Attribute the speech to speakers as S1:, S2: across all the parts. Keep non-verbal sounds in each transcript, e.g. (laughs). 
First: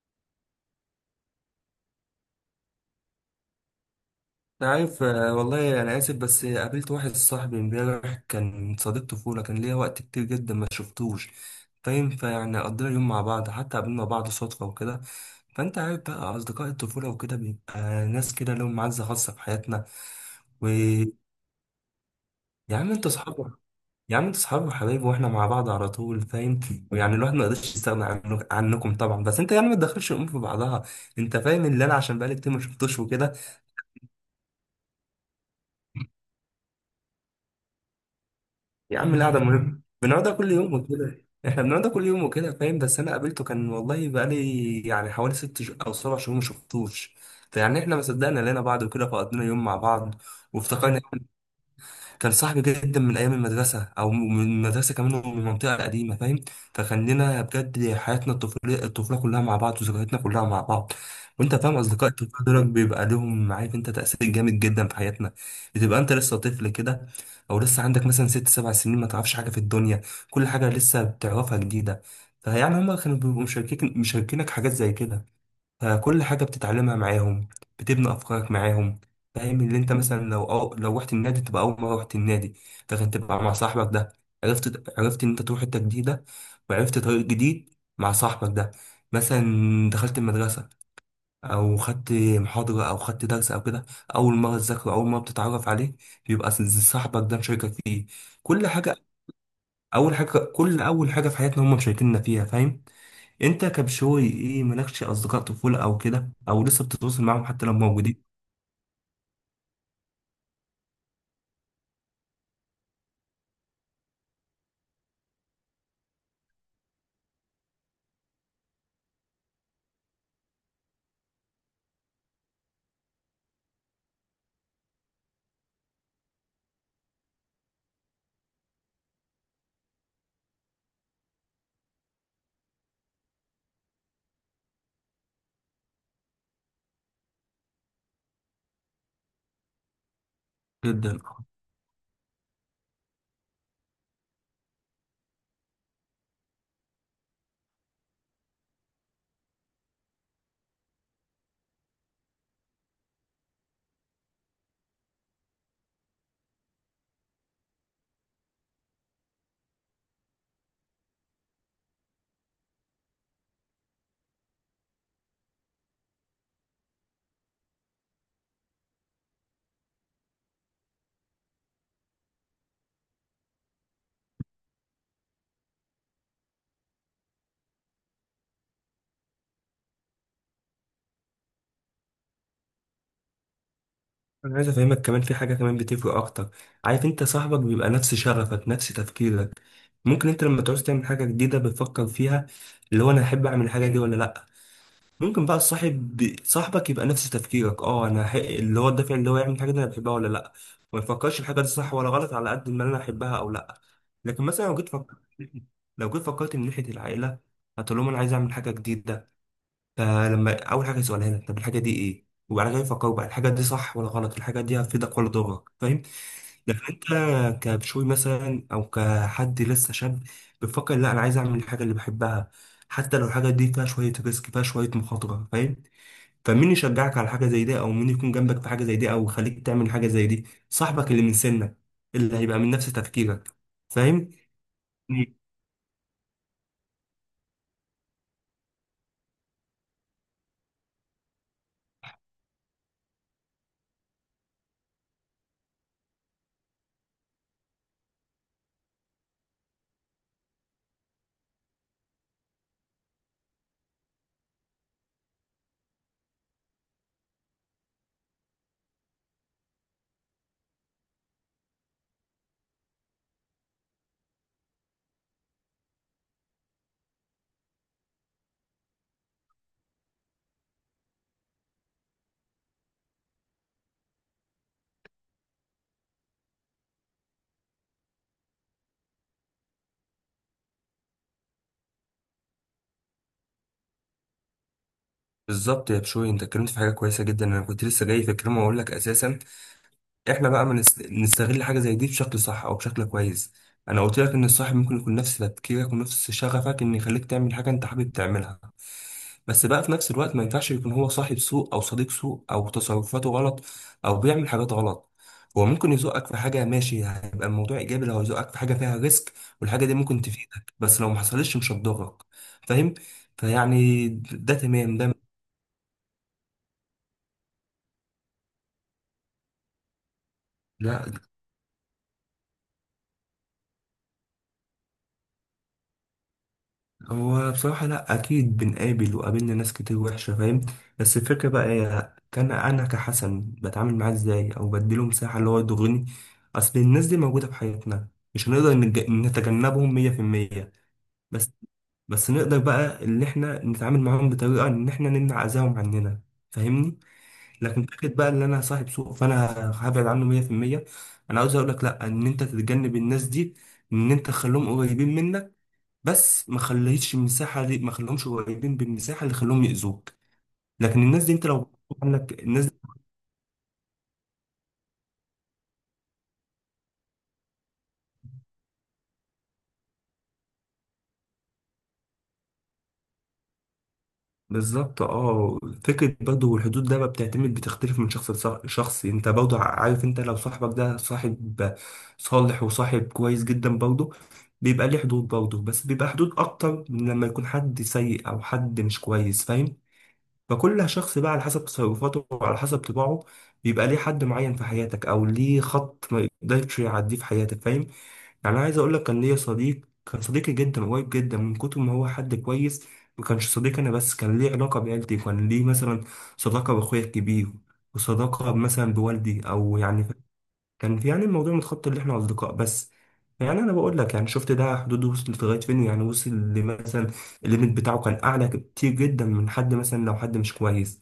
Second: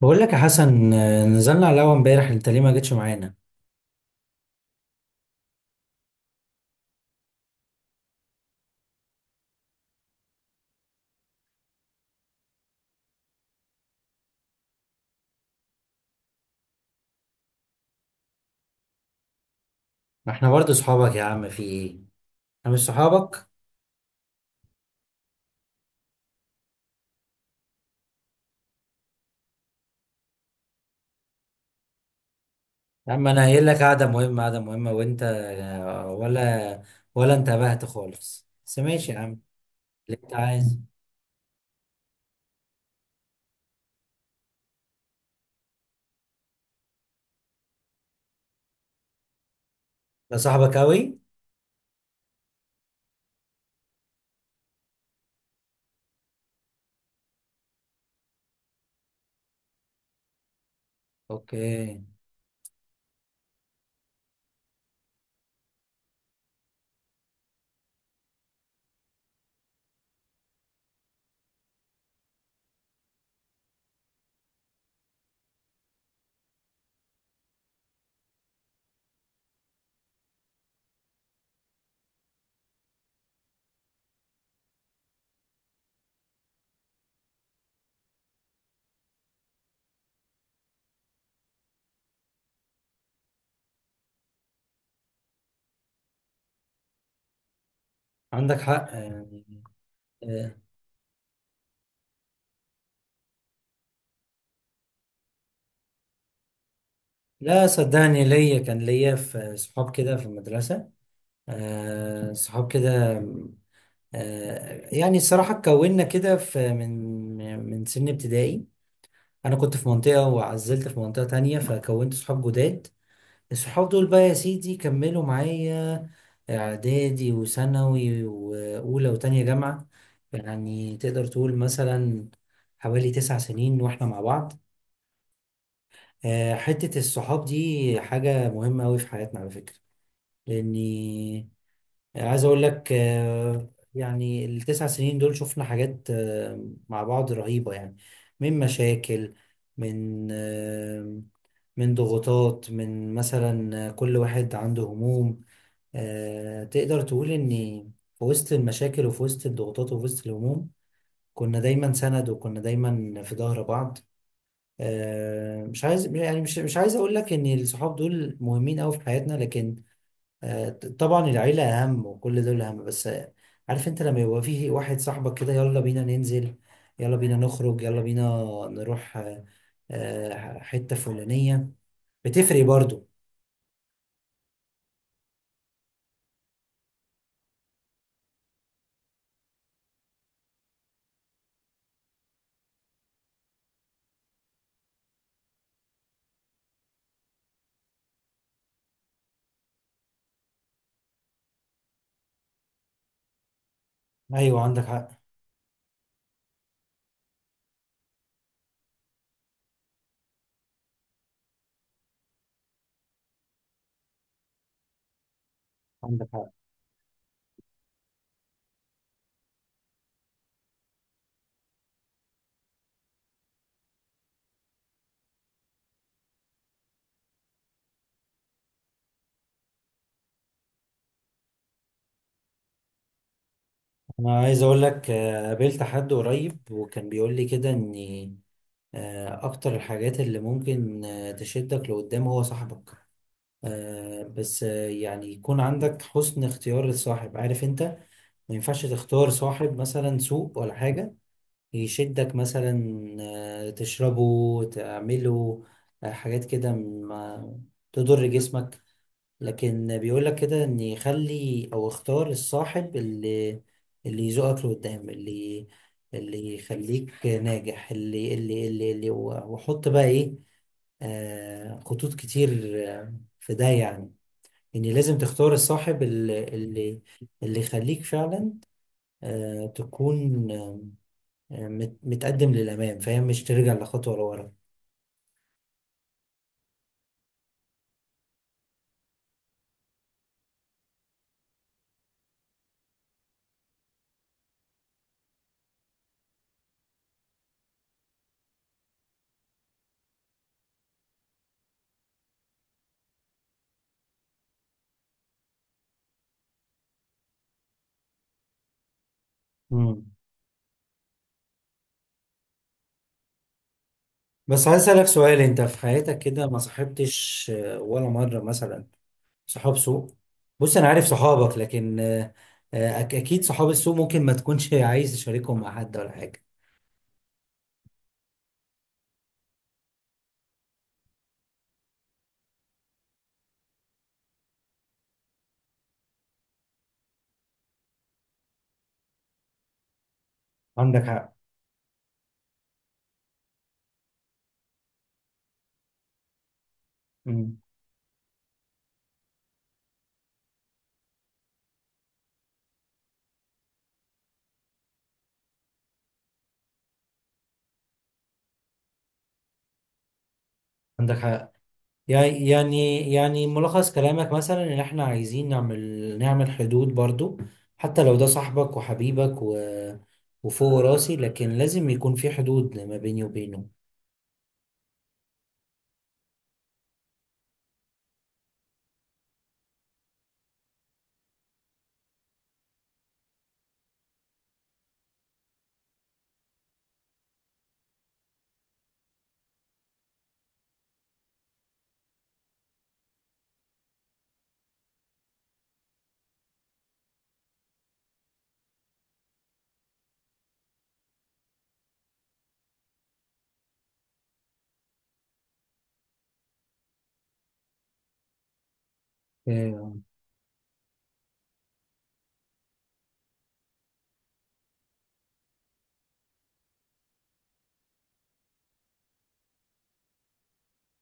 S1: بقول لك يا حسن، نزلنا على القهوة امبارح. انت ليه ما جيتش معانا؟
S2: أنا عارف، آه، والله أنا آسف. بس قابلت واحد صاحبي امبارح كان صديق طفولة كان ليا وقت كتير جدا ما شفتوش. فاهم، فيعني قضينا يوم مع بعض حتى قابلنا بعض صدفة وكده. فأنت عارف بقى أصدقاء الطفولة وكده بيبقى ناس كده لهم معزة خاصة في حياتنا.
S1: ما احنا برضه
S2: ويا
S1: صحابك يا عم، في ايه؟ انا مش
S2: عم أنت
S1: صحابك؟
S2: أصحاب، يا عم أنت أصحاب وحبايب وإحنا مع بعض على طول فاهم. ويعني الواحد ما يقدرش يستغنى عنكم طبعا، بس أنت يعني ما تدخلش الأمور في بعضها. أنت فاهم اللي أنا عشان بقالي كتير ما شفتوش
S1: يا عم
S2: وكده.
S1: انا قايل لك قعدة مهمة قعدة مهمة، وانت ولا انتبهت خالص. بس
S2: يا
S1: ماشي
S2: عم
S1: يا
S2: القعدة
S1: عم،
S2: مهمة
S1: اللي
S2: بنقعدها
S1: انت
S2: كل يوم
S1: عايز.
S2: وكده. احنا بنقعدها كل يوم وكده فاهم. بس انا قابلته، كان والله بقالي يعني حوالي ست او سبع شهور ما شفتوش. فيعني احنا ما صدقنا لقينا بعض وكده فقضينا يوم مع بعض
S1: ده صاحبك
S2: وافتكرنا.
S1: قوي؟
S2: كان صاحبي جدا من ايام المدرسه او من المدرسه كمان ومن المنطقه القديمه فاهم. فكان لنا بجد حياتنا الطفوليه، الطفوله كلها مع بعض وذكرياتنا كلها مع بعض. وانت فاهم
S1: اوكي.
S2: اصدقاء الطفوله دول بيبقى لهم، عارف انت، تاثير جامد جدا في حياتنا. بتبقى انت لسه طفل كده، او لسه عندك مثلا 6 7 سنين، ما تعرفش حاجه في الدنيا. كل حاجه لسه بتعرفها جديده. فيعني هما كانوا بيبقوا مشاركينك حاجات زي كده. فكل حاجة بتتعلمها معاهم، بتبني أفكارك معاهم. فاهم اللي انت مثلا لو، أو لو رحت النادي تبقى أول مرة رحت النادي، لكن تبقى مع صاحبك ده. عرفت إن أنت تروح حتة جديدة وعرفت طريق جديد مع صاحبك ده. مثلا دخلت المدرسة أو خدت محاضرة أو خدت درس أو كده، أول مرة تذاكره، أول مرة بتتعرف عليه، بيبقى صاحبك ده مشاركك فيه
S1: عندك
S2: كل
S1: حق
S2: حاجة.
S1: يعني.
S2: أول حاجة
S1: آه،
S2: كل أول حاجة في حياتنا هم مشاركيننا فيها فاهم. انت كبشوي ايه، مالكش اصدقاء طفولة او كده او لسه بتتواصل معاهم حتى
S1: لا
S2: لو موجودين؟
S1: صدقني، ليا كان ليا في صحاب كده في المدرسة، صحاب كده. يعني الصراحة اتكوننا كده في من سن ابتدائي. انا كنت في منطقه وعزلت في منطقه تانية، فكونت صحاب جداد. الصحاب دول بقى يا سيدي كملوا معايا اعدادي وثانوي واولى وتانية جامعه. يعني تقدر تقول مثلا حوالي تسع سنين واحنا مع بعض. حته الصحاب دي حاجه مهمه قوي في حياتنا على فكره.
S2: جدا.
S1: لاني يعني عايز اقول لك، يعني التسع سنين دول شفنا حاجات مع بعض رهيبة يعني. من مشاكل، من من ضغوطات، من مثلا كل واحد عنده هموم. تقدر تقول ان في وسط المشاكل وفي وسط الضغوطات وفي وسط الهموم، كنا دايما سند، وكنا دايما في ظهر بعض. مش عايز يعني مش عايز اقول لك ان الصحاب دول مهمين قوي في حياتنا، لكن طبعا العيلة أهم وكل دول أهم. بس عارف أنت، لما يبقى فيه واحد صاحبك كده، يلا بينا ننزل، يلا بينا نخرج، يلا بينا نروح حتة فلانية، بتفرق برضو.
S2: انا عايز افهمك كمان في حاجة كمان بتفرق اكتر. عارف انت صاحبك بيبقى نفس شغفك نفس تفكيرك. ممكن انت لما تعوز تعمل حاجة جديدة بتفكر فيها، اللي هو انا احب اعمل الحاجة دي ولا لا. ممكن بقى الصاحب صاحبك يبقى نفس تفكيرك، اه انا اللي هو الدافع اللي هو يعمل الحاجة دي انا بحبها ولا لا. ما يفكرش الحاجة دي صح ولا غلط على قد ما انا احبها او لا. لكن
S1: أيوة
S2: مثلا لو
S1: عندك
S2: جيت فكرت،
S1: حق.
S2: لو جيت فكرت من ناحية العائلة هتقول لهم انا عايز اعمل حاجة جديدة. فلما اول حاجه يسألها لك طب الحاجه دي ايه، وبعد كده يفكروا بقى الحاجه دي صح ولا غلط، الحاجه دي هتفيدك ولا تضرك فاهم.
S1: عندك حق.
S2: لكن انت كبشوي مثلا او كحد لسه شاب بتفكر لا انا عايز اعمل الحاجه اللي بحبها، حتى لو الحاجه دي فيها شويه ريسك، فيها شويه مخاطره فاهم. فمين يشجعك على حاجه زي دي، او مين يكون جنبك في حاجه زي دي، او يخليك تعمل حاجه زي دي؟ صاحبك اللي من سنك، اللي هيبقى من نفس تفكيرك فاهم.
S1: أنا عايز أقول لك، قابلت حد قريب وكان بيقول لي كده إن أكتر الحاجات اللي ممكن تشدك لقدام هو صاحبك. بس يعني يكون عندك حسن اختيار الصاحب، عارف أنت. ما ينفعش تختار صاحب مثلا سوق ولا حاجة، يشدك مثلا تشربه تعمله حاجات كده ما تضر جسمك. لكن بيقولك كده ان يخلي او اختار الصاحب اللي يزقك لقدام، اللي يخليك ناجح، اللي وحط بقى ايه، خطوط كتير آه، في ده. يعني ان لازم تختار الصاحب اللي يخليك فعلا تكون متقدم للأمام، فاهم؟ مش ترجع لخطوة لورا.
S2: بالظبط يا بشوي، انت اتكلمت في حاجه كويسه جدا. انا كنت لسه جاي في الكلام واقول لك اساسا، احنا بقى ما نستغل حاجه زي دي بشكل صح او بشكل كويس. انا قلت لك ان الصاحب ممكن يكون نفس تفكيرك ونفس شغفك، ان يخليك تعمل حاجه انت حابب تعملها. بس بقى في نفس الوقت ما ينفعش يكون هو صاحب سوء او صديق سوء او تصرفاته غلط او بيعمل حاجات غلط. هو ممكن يزقك في حاجه ماشي، هيبقى الموضوع ايجابي لو يزقك في حاجه فيها ريسك، والحاجه دي
S1: مم.
S2: ممكن تفيدك. بس لو ما حصلتش مش هتضرك فاهم. فيعني ده
S1: بس عايز
S2: تمام
S1: أسألك
S2: ده.
S1: سؤال، أنت في حياتك كده ما صاحبتش ولا مرة مثلا صحاب سوء؟ بص أنا
S2: لا،
S1: عارف صحابك، لكن أكيد صحاب السوء ممكن ما تكونش عايز تشاركهم مع حد ولا حاجة.
S2: هو بصراحة لأ، أكيد بنقابل وقابلنا ناس كتير وحشة فاهم. بس الفكرة بقى هي، كان أنا كحسن بتعامل معاه إزاي، أو بديله مساحة اللي هو يضرني. أصل الناس دي موجودة في حياتنا، مش هنقدر نتجنبهم 100%.
S1: عندك حق.
S2: بس بس نقدر بقى إن إحنا نتعامل معاهم بطريقة إن إحنا نمنع أذاهم عننا فاهمني.
S1: مم.
S2: لكن فكرة بقى إن أنا صاحب سوء فأنا هبعد عنه 100%، أنا عاوز أقولك لأ. إن أنت تتجنب الناس دي، إن أنت تخليهم قريبين منك، بس ما خليتش المساحه دي، ما خليهمش قريبين بالمساحه اللي خلوهم يأذوك. لكن
S1: عندك
S2: الناس دي انت
S1: حق.
S2: لو عندك
S1: يعني
S2: الناس دي.
S1: يعني ملخص كلامك مثلا ان احنا عايزين نعمل حدود برضو، حتى لو ده صاحبك وحبيبك، و... وفوق راسي، لكن لازم يكون في حدود ما بيني وبينه.
S2: بالظبط اه. فكره برضه، والحدود ده بقى بتعتمد بتختلف من شخص لشخص. انت برضه عارف انت لو صاحبك ده صاحب صالح وصاحب كويس جدا برضه، بيبقى ليه حدود برضه. بس بيبقى حدود اكتر من لما يكون حد سيء او حد مش كويس فاهم. فكل شخص بقى على حسب تصرفاته وعلى حسب طباعه، بيبقى ليه حد معين في حياتك، او ليه خط ما يقدرش يعديه في حياتك فاهم. يعني أنا عايز أقول لك كان ليا صديق كان صديقي جدا قريب جدا من كتر ما هو حد كويس. ما كانش صديق أنا بس، كان ليه علاقة بعيلتي، كان ليه مثلا صداقة بأخويا الكبير وصداقة مثلا بوالدي، أو
S1: آه،
S2: يعني كان في يعني الموضوع متخطى اللي إحنا أصدقاء بس. يعني أنا بقول لك يعني شفت ده حدوده وصلت لغاية فين، يعني وصل لمثلا الليميت بتاعه كان أعلى كتير جدا من حد مثلا لو حد مش كويس.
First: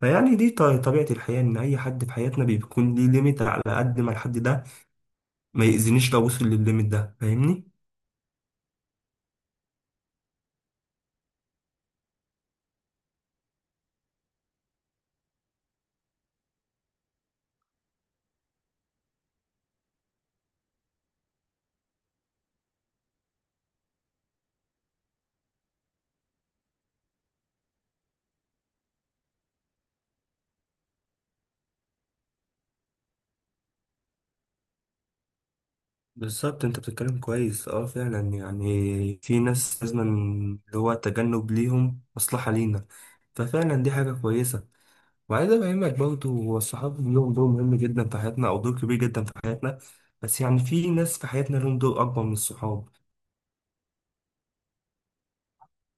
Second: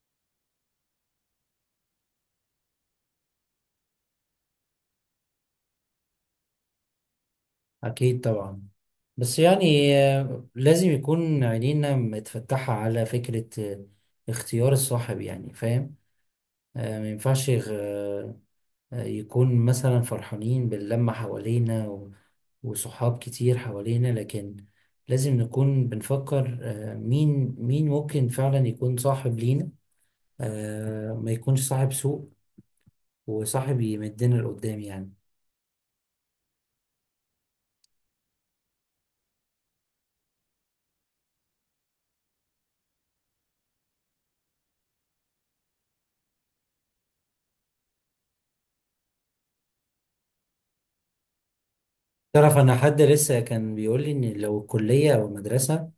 S2: فيعني دي طبيعة الحياة، إن أي حد في حياتنا بيكون ليه ليميت على قد ما الحد ده ما يأذينيش لو وصل للليميت ده فاهمني؟
S1: اكيد طبعا. بس يعني لازم يكون عينينا متفتحة على فكرة اختيار الصاحب، يعني فاهم. ما ينفعش يكون مثلا فرحانين باللمة حوالينا و- وصحاب كتير حوالينا، لكن لازم نكون بنفكر مين ممكن فعلا يكون صاحب لينا. ما يكونش صاحب سوء، وصاحب يمدنا لقدام يعني.
S2: بالظبط. انت بتتكلم كويس اه، فعلا يعني في ناس لازم اللي هو التجنب ليهم مصلحة لينا، ففعلا دي حاجة كويسة. وعايز افهمك برضه، هو الصحاب ليهم دور مهم جدا في حياتنا او دور كبير جدا في حياتنا، بس يعني في ناس في حياتنا لهم دور اكبر من
S1: تعرف، انا
S2: الصحاب.
S1: حد لسه كان بيقول لي ان لو الكليه او المدرسه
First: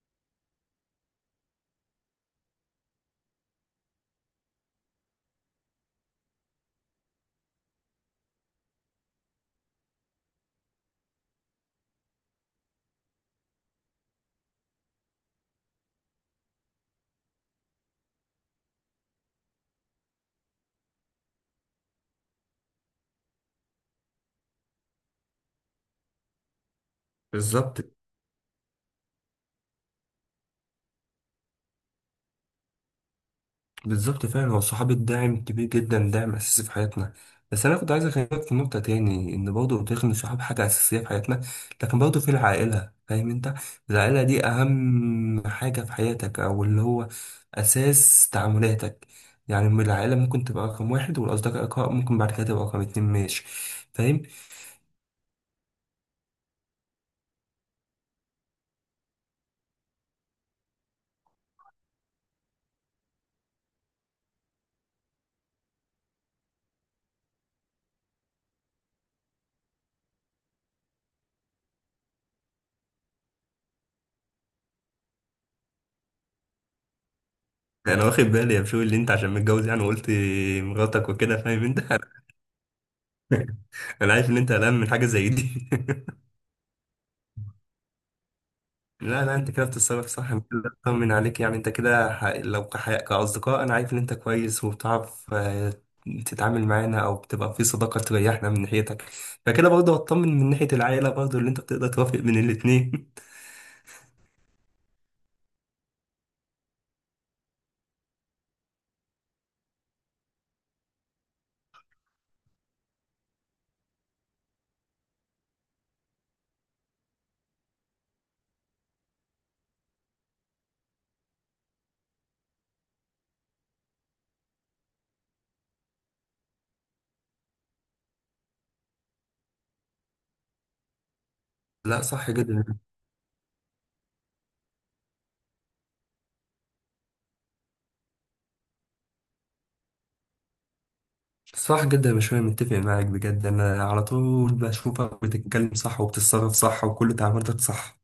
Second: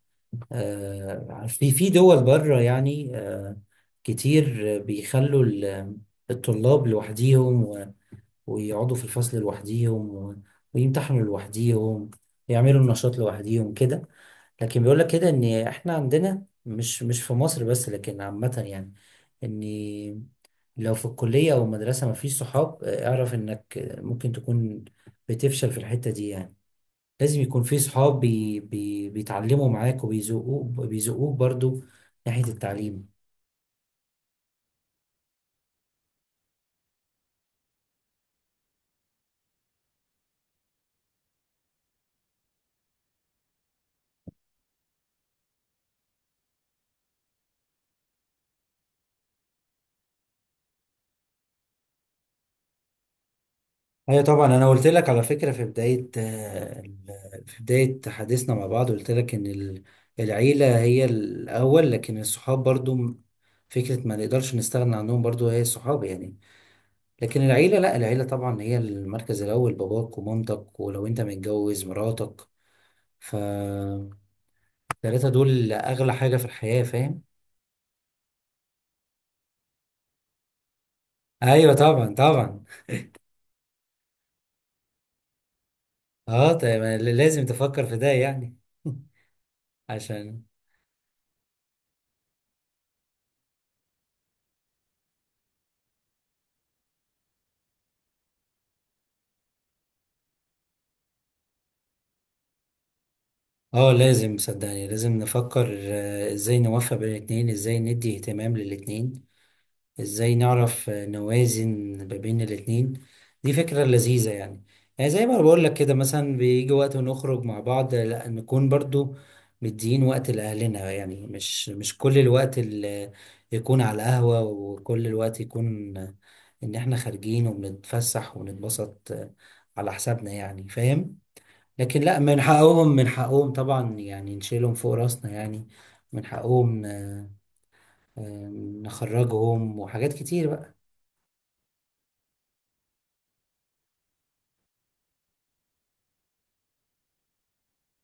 S1: في دول بره يعني، كتير بيخلوا ال- الطلاب لوحديهم، ويقعدوا في الفصل لوحديهم و- ويمتحنوا لوحديهم، يعملوا النشاط لوحديهم كده. لكن بيقول لك كده ان احنا عندنا مش في مصر بس، لكن عامة يعني، ان لو في الكلية او المدرسة مفيش صحاب، اعرف انك ممكن تكون بتفشل في الحتة دي يعني. لازم يكون في
S2: بالظبط.
S1: صحاب بي بي بيتعلموا معاك وبيزقوك، بيزقوك برضو ناحية التعليم.
S2: فعلا هو الصحابي الداعم كبير جدا، داعم اساسي في حياتنا. بس انا كنت عايز اكلمك في نقطه تاني، ان برضه قلت لك ان الصحاب حاجه اساسيه في حياتنا، لكن برضه في العائله فاهم انت. العائله دي اهم حاجه في حياتك، او اللي هو اساس تعاملاتك. يعني من العائله ممكن تبقى رقم 1، والاصدقاء ممكن بعد كده تبقى رقم 2 ماشي
S1: ايوه
S2: فاهم.
S1: طبعا، انا قلت لك على فكره في بدايه، في بدايه حديثنا مع بعض قلت لك ان ال- العيله هي الاول، لكن الصحاب برضو م- فكره ما نقدرش نستغنى عنهم برضو هي الصحاب يعني. لكن العيله لا، العيله طبعا هي المركز الاول، باباك ومامتك، ولو انت متجوز مراتك، فالثلاثه دول اغلى حاجه في الحياه فاهم.
S2: انا واخد بالي يا بشوي، اللي انت عشان متجوز يعني، وقلت مراتك وكده فاهم
S1: ايوه
S2: انت.
S1: طبعا
S2: (laughs)
S1: طبعا.
S2: انا عارف ان انت قلقان من حاجه زي دي.
S1: اه طيب، لازم تفكر في ده يعني. (laughs)
S2: لا لا، انت كده بتتصرف صح. انا
S1: عشان
S2: كده اطمن عليك، يعني انت كده لو كاصدقاء انا عارف ان انت كويس وبتعرف تتعامل معانا او بتبقى في صداقه تريحنا من ناحيتك. فكده برضه هطمن من ناحيه العائله برضه، اللي انت بتقدر توافق بين الاتنين.
S1: اه لازم، صدقني لازم نفكر ازاي نوفق بين الاتنين، ازاي ندي اهتمام للاتنين، ازاي نعرف نوازن ما بين الاتنين. دي فكرة لذيذة يعني. يعني زي ما بقول لك كده، مثلا بيجي وقت ونخرج مع بعض، لا نكون برضو مدين وقت لأهلنا يعني. مش كل الوقت اللي يكون على القهوة، وكل الوقت يكون إن إحنا خارجين وبنتفسح ونتبسط على حسابنا يعني، فاهم؟
S2: (laughs)
S1: لكن
S2: لا،
S1: لا،
S2: صح
S1: من
S2: جدا.
S1: حقهم، من حقهم طبعا يعني نشيلهم فوق راسنا يعني. من حقهم ن- نخرجهم، وحاجات كتير بقى.
S2: صح جدا، مش انا متفق معاك بجد. انا على طول بشوفك بتتكلم صح وبتتصرف صح وكل تعاملاتك صح.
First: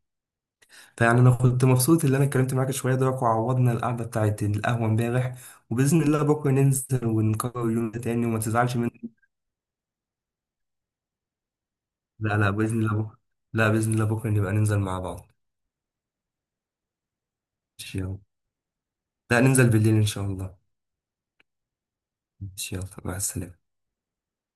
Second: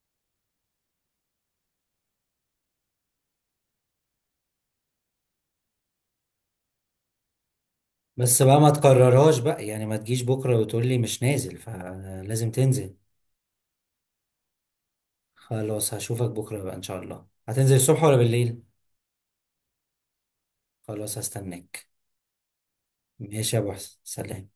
S2: فيعني انا كنت مبسوط ان انا اتكلمت معاك شويه دلوقتي وعوضنا القعده بتاعت القهوه امبارح. وباذن الله بكره ننزل ونكرر اليوم ده تاني، وما
S1: بس بقى ما
S2: تزعلش مني.
S1: تكررهاش بقى، يعني ما تجيش بكرة وتقول لي مش نازل،
S2: لا
S1: فلازم
S2: لا، باذن الله
S1: تنزل.
S2: بكره. لا باذن الله بكره نبقى ننزل مع بعض.
S1: خلاص، هشوفك بكرة بقى، إن شاء الله هتنزل
S2: ماشي،
S1: الصبح ولا
S2: يلا.
S1: بالليل؟
S2: لا ننزل بالليل ان شاء الله.
S1: خلاص هستناك.
S2: ماشي، يلا، مع
S1: ماشي يا
S2: السلامه.
S1: أبو حسن، سلام.